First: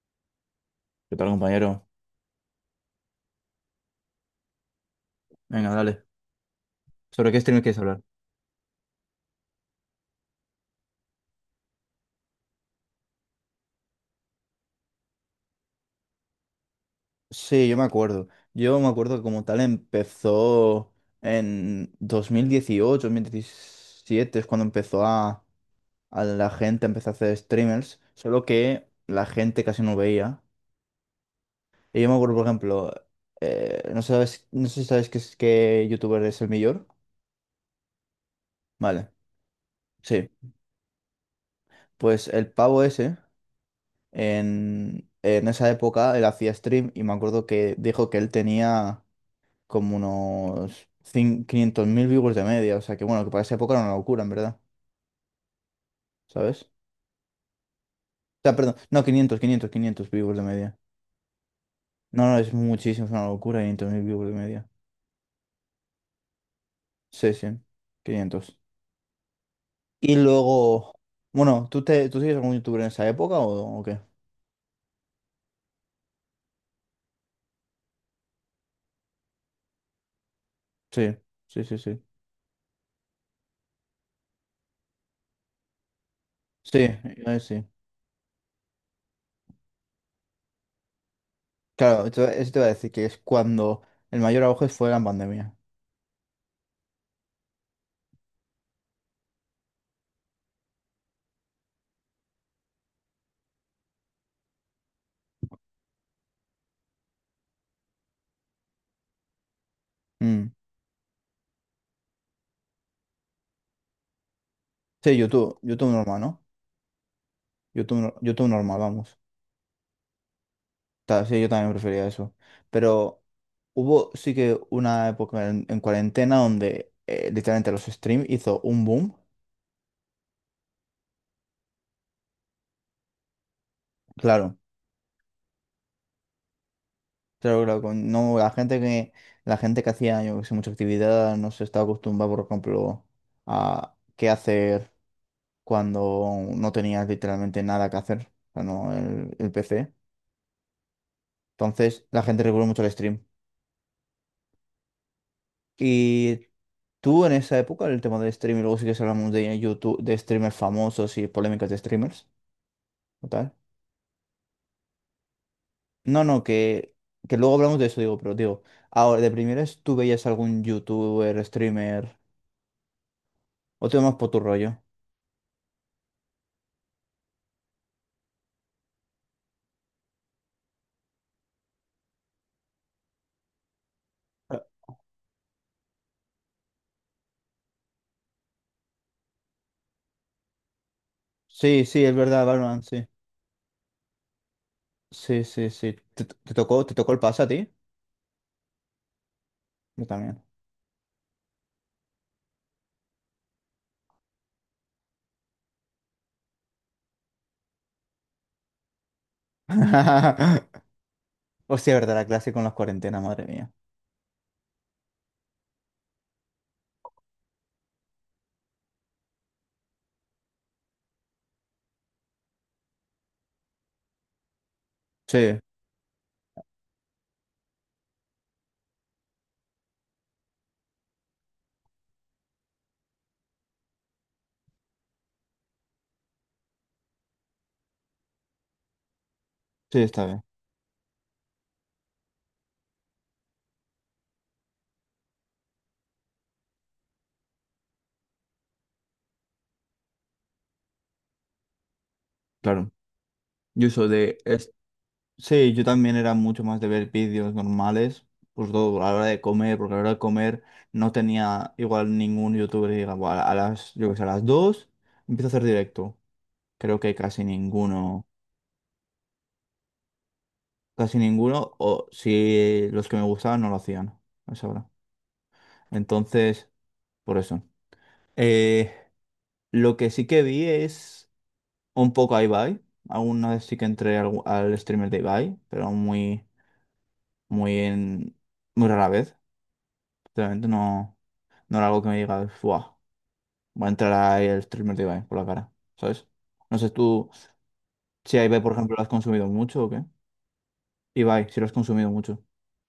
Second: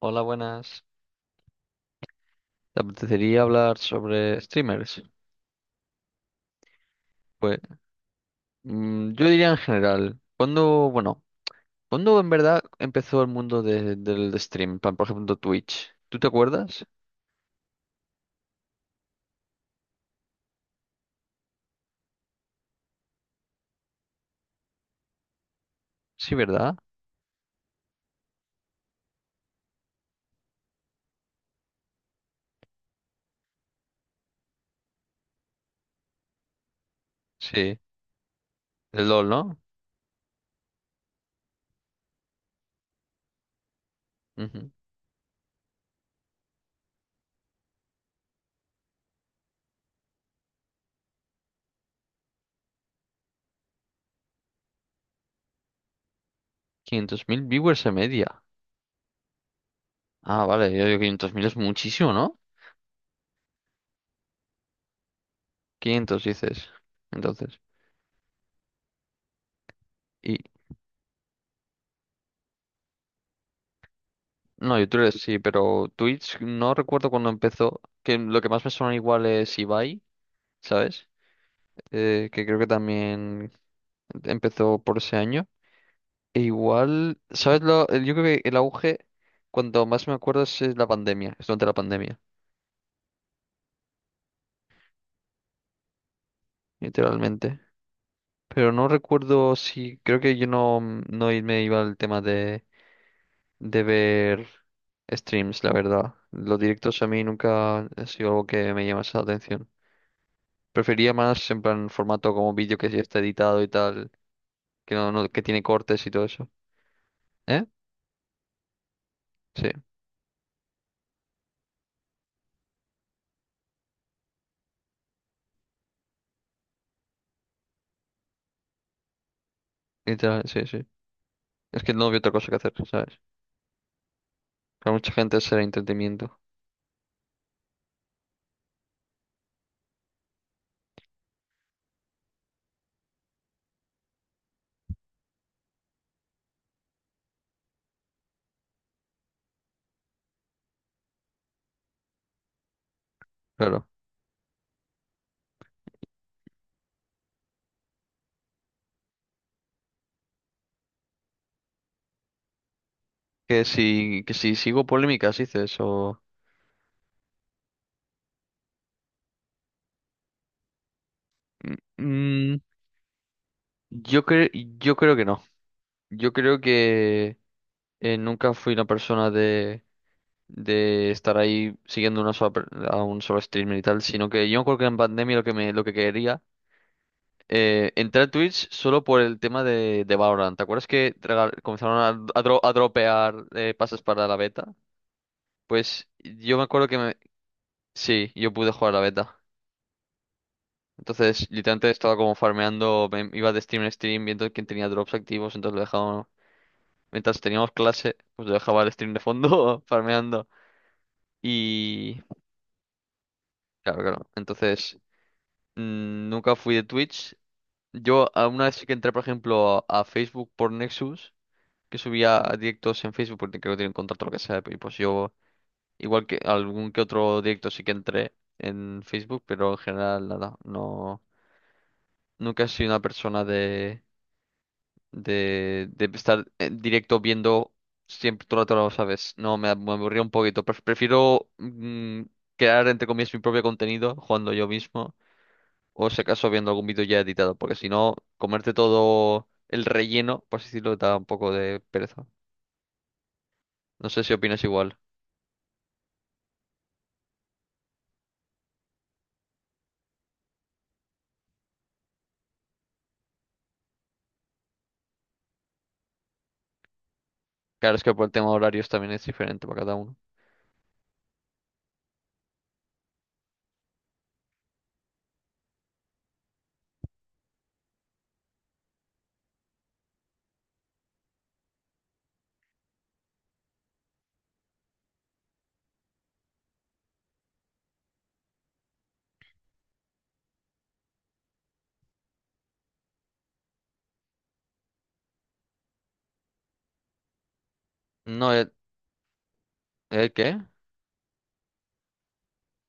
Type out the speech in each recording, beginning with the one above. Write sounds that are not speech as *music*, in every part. Hola, buenas. ¿Qué tal, compañero? ¿Te apetecería hablar sobre streamers? Venga, dale. ¿Sobre qué Pues streamer quieres hablar? Yo diría en general, ¿cuándo, bueno, cuándo en verdad empezó el mundo del stream? Por ejemplo, Twitch. ¿Tú te acuerdas? Sí, yo me acuerdo. Yo me acuerdo que como tal empezó en dos mil dieciocho 2017 es cuando empezó a Sí, la ¿verdad? gente empezó a hacer streamers, solo que la gente casi no veía. Y yo me acuerdo, por ejemplo, no sabes, no sé si sabes qué youtuber es el mayor. Sí. El Vale, LOL, ¿no? sí. Pues el pavo ese, Ujú. En esa época, él hacía stream y me acuerdo que dijo que él tenía... como unos 500.000 viewers de media. O sea que bueno, que para esa época era una locura, en verdad. ¿Sabes? O 500.000 viewers en media. sea, perdón. No, quinientos viewers de Ah, vale, media. yo digo 500.000 es muchísimo, No, ¿no? no, es muchísimo, es una locura, 500.000 viewers de media. 500 dices. Sí, sí, Entonces. 500. Y Y luego, bueno, ¿tú sigues algún youtuber en esa época o qué? no, YouTube sí, pero Twitch no recuerdo cuándo empezó. Que lo que más me suena igual es Ibai, ¿sabes? Sí, sí, sí, sí. Que creo que también empezó por ese año. E Sí, igual, ¿sabes sí. lo? Yo creo que el auge, cuando más me acuerdo, es la pandemia, es durante la Claro, pandemia, eso te iba a decir que es cuando el mayor auge fue la pandemia. literalmente. Pero no recuerdo si, creo que yo no, me iba al tema de ver streams, la verdad. Los directos a mí nunca ha sido algo que me llamase la atención. Mm. Prefería más en plan formato como vídeo que ya está editado y tal, que Sí, que YouTube, tiene YouTube cortes y normal, todo ¿no? eso. ¿Eh? YouTube, YouTube normal, vamos. Sí, Sí, yo también prefería eso. Pero hubo sí que una época en cuarentena donde literalmente los streams hizo un boom. literal, sí, sí. Es que no había otra cosa que hacer, ¿sabes? Claro, Que a mucha gente será entretenimiento, claro, claro. No, la gente que hacía, yo que sé, mucha actividad no se estaba acostumbrada, por ejemplo, a qué hacer cuando no tenías literalmente nada que hacer. O sea, no, el PC. Entonces, la gente recurrió mucho al stream. claro. Y tú en esa época, el tema del stream, y luego sí que se hablamos de YouTube, de streamers famosos y polémicas de streamers. Total. Que si sigo polémicas, dices, o. No, no, que luego hablamos de eso, digo, pero digo, ahora, de primeras, ¿tú veías algún youtuber, Mm, streamer? mm, ¿O te vas yo por tu creo, rollo? yo creo que no. Yo creo que nunca fui una persona de estar ahí siguiendo a un solo streamer y tal, sino que Ah. yo creo que en pandemia lo que quería, entrar a Twitch solo por el tema de Valorant. ¿Te acuerdas que Sí, comenzaron sí, es verdad, a Valorant, sí. dropear pases para la beta? Sí, sí, sí. Pues ¿Te yo me tocó, acuerdo te que tocó me. el pase a ti? Sí, yo pude jugar la beta. Yo también. Entonces, literalmente estaba como farmeando, iba de stream en stream viendo quién tenía drops activos, entonces lo dejaba, mientras teníamos clase, pues lo dejaba el stream de fondo *laughs* farmeando. *laughs* Hostia, verdad, Y la clase con las cuarentenas, madre mía. claro, claro. Entonces, nunca fui de Twitch. Una vez sí que entré, por ejemplo, a Facebook por Nexus, que subía directos en Facebook porque creo que tienen contrato o lo que sea, y pues yo, Sí, igual que algún que otro directo sí que entré en Facebook, pero en general nada, no, nunca he sido una persona de estar en directo viendo siempre todo el rato, lo ¿sabes? No, me sí, aburría está un bien. poquito. Prefiero crear, entre comillas, mi propio contenido jugando yo mismo o si acaso viendo algún vídeo ya editado, porque si no, comerte todo el relleno, por así decirlo, da un poco de pereza. Claro. Yo uso No sé si de opinas igual. sí, yo también era mucho más de ver vídeos normales, pues todo a la hora de comer, porque a la hora de comer no tenía igual ningún youtuber que diga, "Buah, a las, yo que sé, a las 2 empiezo a hacer directo. Creo que Claro, es que por el tema de horarios también es diferente para cada uno. casi ninguno, o si los que me gustaban no lo hacían a esa hora. Entonces, por eso. Eh, lo que sí que vi es un poco a Ibai. Alguna vez sí que entré al streamer de Ibai, pero muy, muy en, muy rara vez. Realmente no. No era algo que me diga wow. Va a entrar ahí el streamer de Ibai por la cara, ¿sabes? No sé tú si a No, Ibai, ¿el, por ejemplo, lo has consumido mucho o qué. el qué? Ibai, si lo has consumido mucho.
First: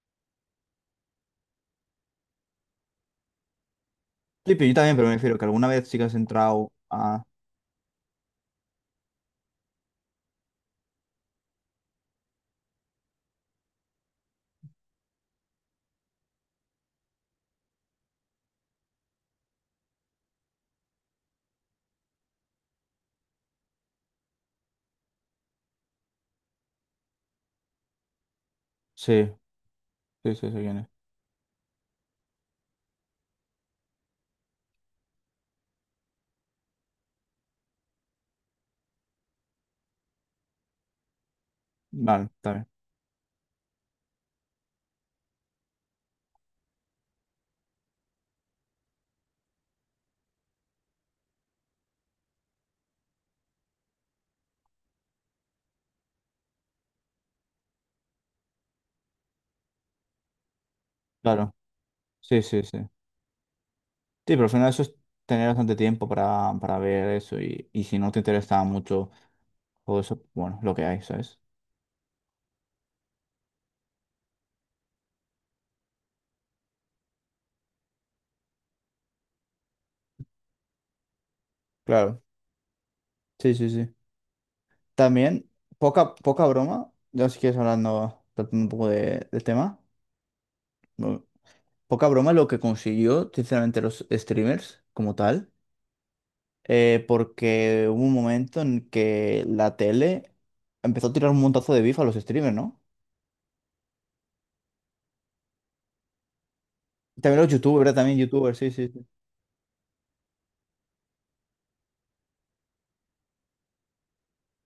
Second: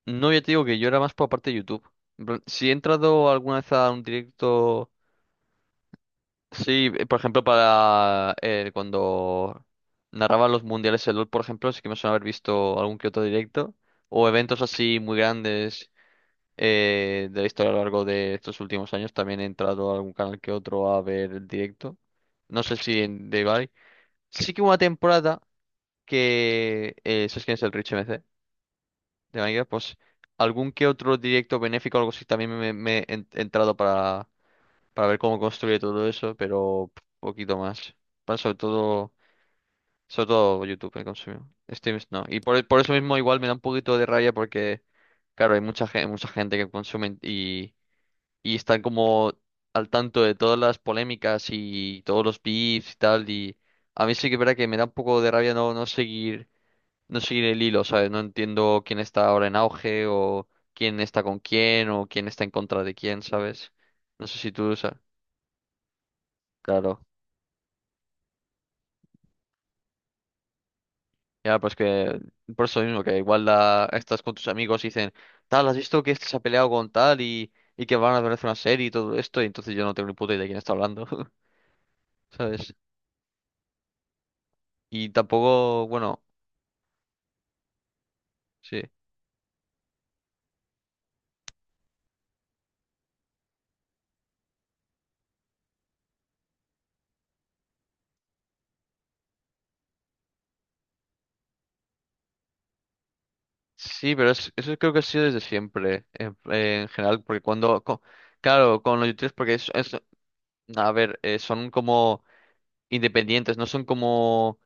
No, ya te digo que yo era más por la parte de YouTube. En plan, si he entrado alguna vez a un Sí, pero yo directo. también, pero me refiero que alguna vez sí que has entrado Sí, por a... ejemplo, para cuando narraban los mundiales de LOL, por ejemplo, sí que me suena haber visto algún que otro directo o eventos así muy grandes de la historia a lo largo de estos últimos años. También he entrado a algún canal que otro a ver el directo. No sé si en de Ibai. Sí que hubo una temporada que, ¿sabes quién es el Rich MC Sí, de Minecraft? Pues sí, sí, sí, algún quién que es. otro directo benéfico o algo así también me he entrado para ver cómo construye todo eso, pero poquito más. Bueno, sobre todo YouTube he consumido. Steam no. Vale, Y está por, bien. por eso mismo igual me da un poquito de rabia porque, claro, hay mucha gente que consume y, están como al tanto de todas las polémicas y todos los beefs y tal. Y a mí sí que es verdad que me da un poco de rabia no seguir el hilo, ¿sabes? No entiendo quién está ahora en auge o quién está con Claro, quién o quién sí, está en sí, contra sí. de quién, ¿sabes? No Sí, sé pero al si final tú, o eso es sea, tener bastante tiempo para claro. ver eso y si no te interesa mucho todo eso, bueno, lo que hay, ¿sabes? Ya, pues que por eso mismo, que igual estás con tus amigos y dicen, tal, ¿has visto que este se ha peleado con tal y que van a ver una serie y todo esto? Y entonces yo no tengo ni puta idea de quién está hablando, Claro, *laughs* ¿sabes? sí, sí, sí. Y También, tampoco, poca, bueno, poca broma, ya si quieres hablando, tratando un sí. poco del tema. No, poca broma lo que consiguió, sinceramente, los streamers como tal, porque hubo un momento en que la tele empezó a tirar un montazo de bif a los streamers, ¿no? Sí, pero eso creo que ha sido desde siempre, en general, También porque los youtubers, ¿verdad? También youtubers, sí, claro, sí, con sí, los youtubers, porque a ver, son como independientes, no son como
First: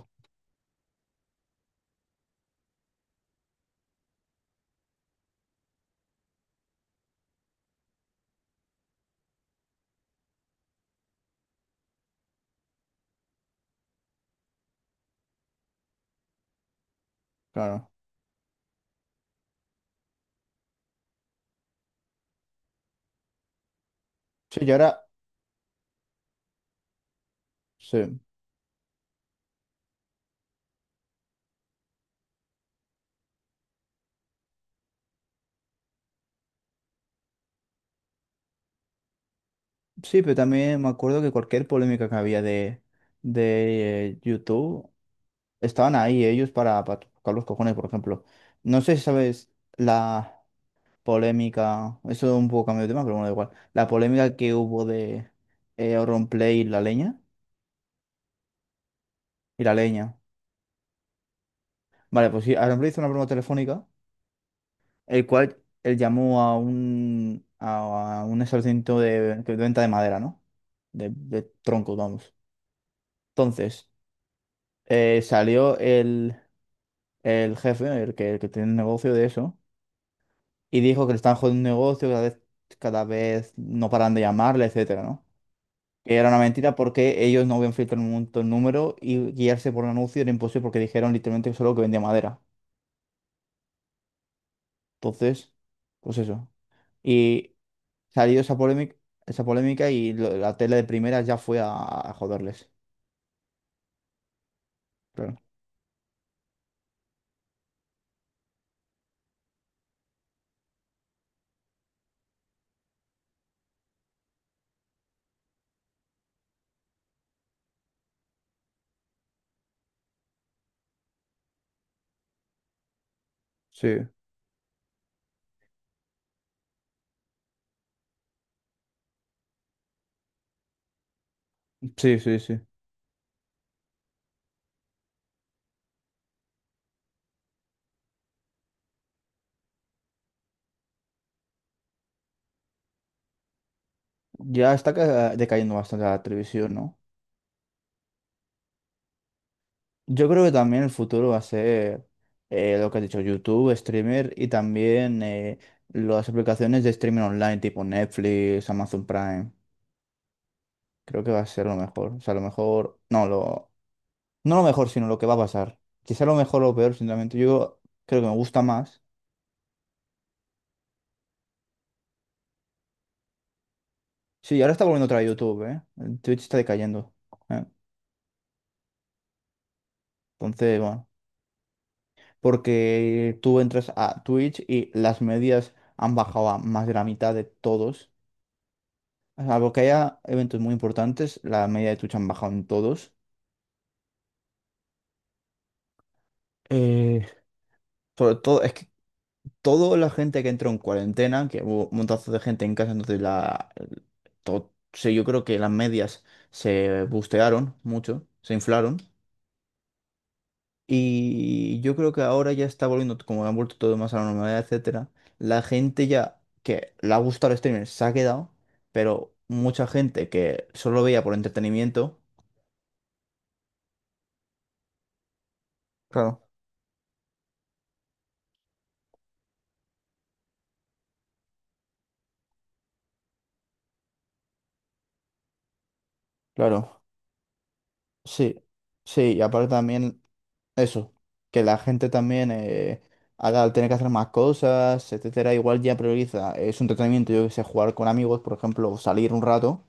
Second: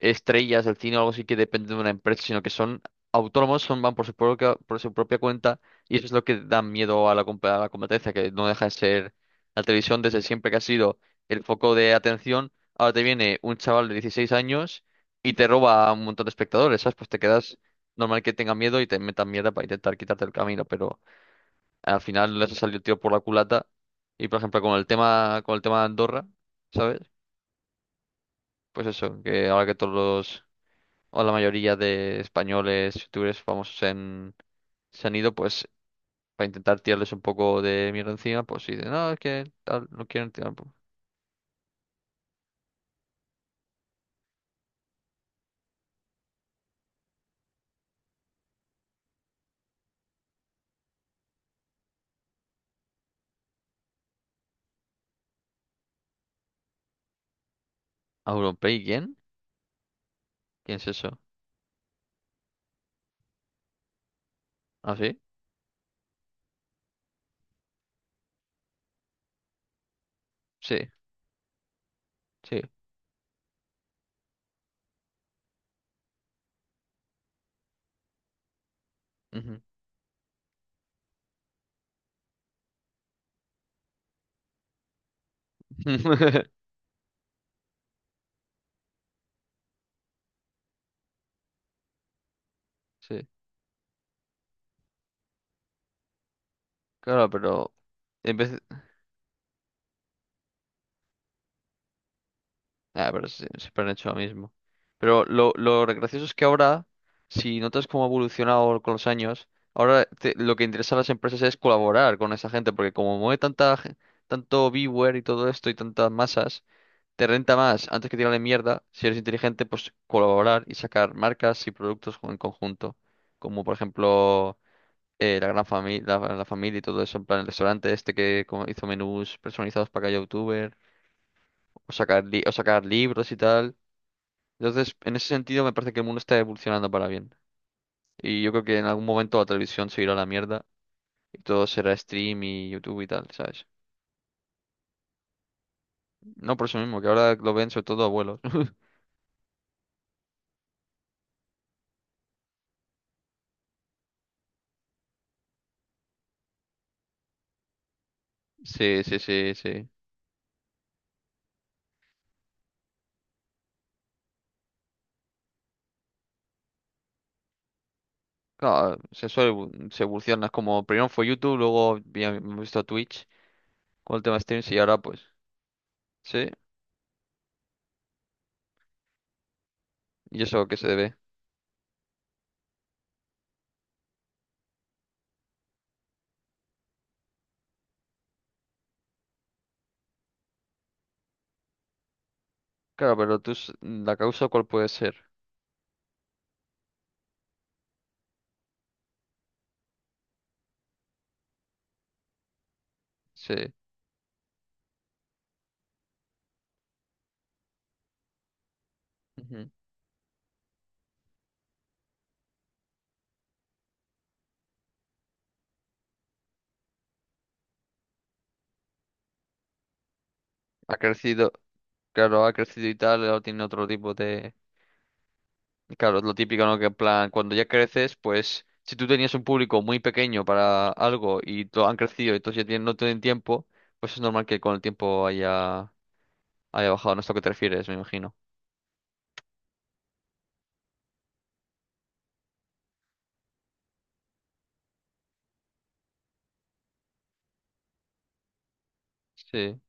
estrellas del cine o algo así que dependen de una empresa, sino que son autónomos, van por su propia cuenta y eso es lo que da miedo a a la competencia, que no deja de ser la televisión desde siempre que ha sido el foco de atención. Ahora te viene un chaval de 16 años y te roba a un montón de espectadores, ¿sabes? Pues te quedas claro. normal que tenga miedo y te metan mierda para intentar quitarte el camino, pero al final les ha salido el tiro por la culata. Y por ejemplo, Sí, y con el ahora, tema, con el tema de Andorra, ¿sabes? sí, Pues eso, que ahora que todos los o la mayoría de españoles, youtubers famosos se han ido, pues, para intentar tirarles un poco de mierda encima, pues, y dicen, no, es que tal, no sí, quieren pero tirar. Pues. también me acuerdo que cualquier polémica que había de YouTube, estaban ahí ellos para tocar los cojones, por ejemplo. No sé si sabes la... polémica, eso es un poco cambio de tema, pero bueno, da igual. La polémica que hubo de Auronplay y la leña. ¿A ¿Auronplay quién? Y la leña. ¿Quién es eso? Vale, pues sí, Auronplay hizo una broma telefónica, ¿Ah, sí? el cual él llamó a a un establecimiento de venta de madera, ¿no? Sí, De troncos, vamos. sí. Entonces, salió el jefe, el que tiene el negocio de eso, Ujú. y dijo que le están jodiendo un negocio, cada vez no paran de llamarle, etcétera, ¿no? Que era una *laughs* mentira porque ellos no habían filtrado un montón de número y guiarse por un anuncio era imposible porque dijeron literalmente solo que vendía madera. Sí, Entonces, pues eso. claro, Y pero en salió vez. esa polémica, la tele de primera ya fue a joderles. Ah, pero sí, siempre han hecho lo mismo. Pero Claro. lo gracioso es que ahora, si notas cómo ha evolucionado con los años, ahora lo que interesa a las empresas es colaborar con esa gente, porque como mueve tanto viewer y todo esto y tantas masas, te renta más antes que tirarle mierda, si eres inteligente, pues colaborar y sacar marcas y productos en conjunto. Como por Sí, ejemplo la gran familia, la familia y todo eso, en plan el restaurante este que como hizo menús personalizados para cada youtuber, sí, sí, o sí. sacar libros y tal. Entonces, en ese sentido, me parece que el mundo está evolucionando para bien. Y yo creo que en algún momento la televisión se irá a la mierda y todo será stream y YouTube y tal, ¿sabes? Ya está decayendo bastante la No por televisión, eso ¿no? mismo, que ahora lo ven sobre todo abuelos. *laughs* Yo creo que también el futuro va a ser lo que has dicho, YouTube, streamer y también las aplicaciones de streaming online tipo Netflix, Sí, Amazon sí, Prime. sí, sí. Creo que va a ser lo mejor. O sea, lo mejor. No, lo. No lo mejor, sino lo que va a pasar. Quizá lo mejor o lo peor, sinceramente. Yo creo que me gusta Claro, más. Se evoluciona. Es como primero fue YouTube, luego hemos visto Twitch con el tema de Sí, streams ahora y está ahora volviendo otra pues, vez YouTube, ¿eh? El Twitch sí. está decayendo. ¿Eh? ¿Y eso a qué Entonces, se bueno. debe? Porque tú entras a Twitch y las medias han bajado a más de la mitad de todos. Salvo que haya eventos muy importantes, la media de Twitch han bajado en todos. Claro, pero la causa, ¿cuál puede ser? Eh, sobre todo, es que toda la gente que entró en cuarentena, que hubo un montazo de gente en casa, entonces Sí. Sí, yo creo que las medias se bustearon mucho, se inflaron. Ujú. Y yo creo que ahora ya está volviendo, como han vuelto todo más a la normalidad, etcétera. La gente ya que le ha gustado el streaming se ha quedado, pero mucha gente que solo Ha lo veía por crecido, entretenimiento. claro, ha crecido y tal, ahora tiene otro tipo de. Claro, es lo Claro, típico, ¿no? Que en plan, cuando ya creces, pues si tú tenías un público muy pequeño para algo y han crecido y entonces ya no tienen tiempo, pues es normal que con el tiempo haya claro, bajado. No es a lo que te refieres, me imagino. sí, sí, y aparte también. Eso, que la gente también, ahora al tener que hacer más cosas, etcétera, igual ya prioriza, es un entretenimiento, yo que sé, jugar con amigos, por ejemplo, o salir un Sí. rato,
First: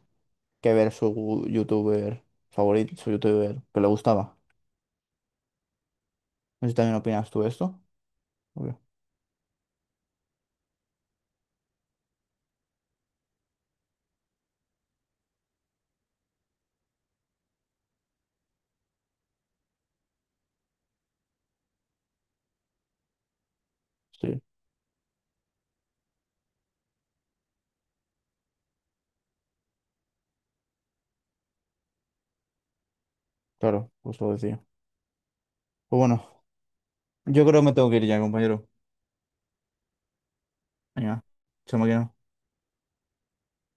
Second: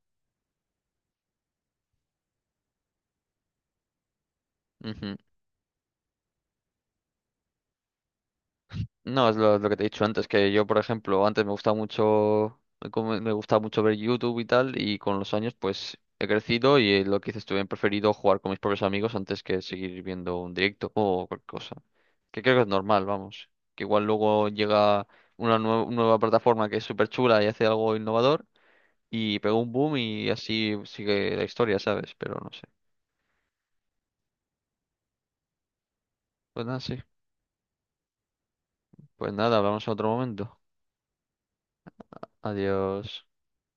que ver su youtuber favorito, su youtuber que le gustaba. Ujú. No sé si también opinas tú de esto. Obvio. No, es lo que te he dicho antes, que yo, por ejemplo, antes me gustaba mucho, me gustaba mucho ver YouTube y tal, y con los años, pues, he crecido y lo que dices tú, he preferido jugar con mis propios amigos antes que seguir viendo un directo o cualquier cosa. Que creo que es normal, vamos. Que igual Sí, luego llega una nueva plataforma que es súper chula y hace algo innovador y pega un boom y así sigue la historia, ¿sabes? Pero no sé. claro, pues lo decía. Pues bueno, Pues nada, sí. yo creo que me tengo que ir ya, compañero. Pues nada, hablamos en otro momento. Venga, chao, máquina. Adiós.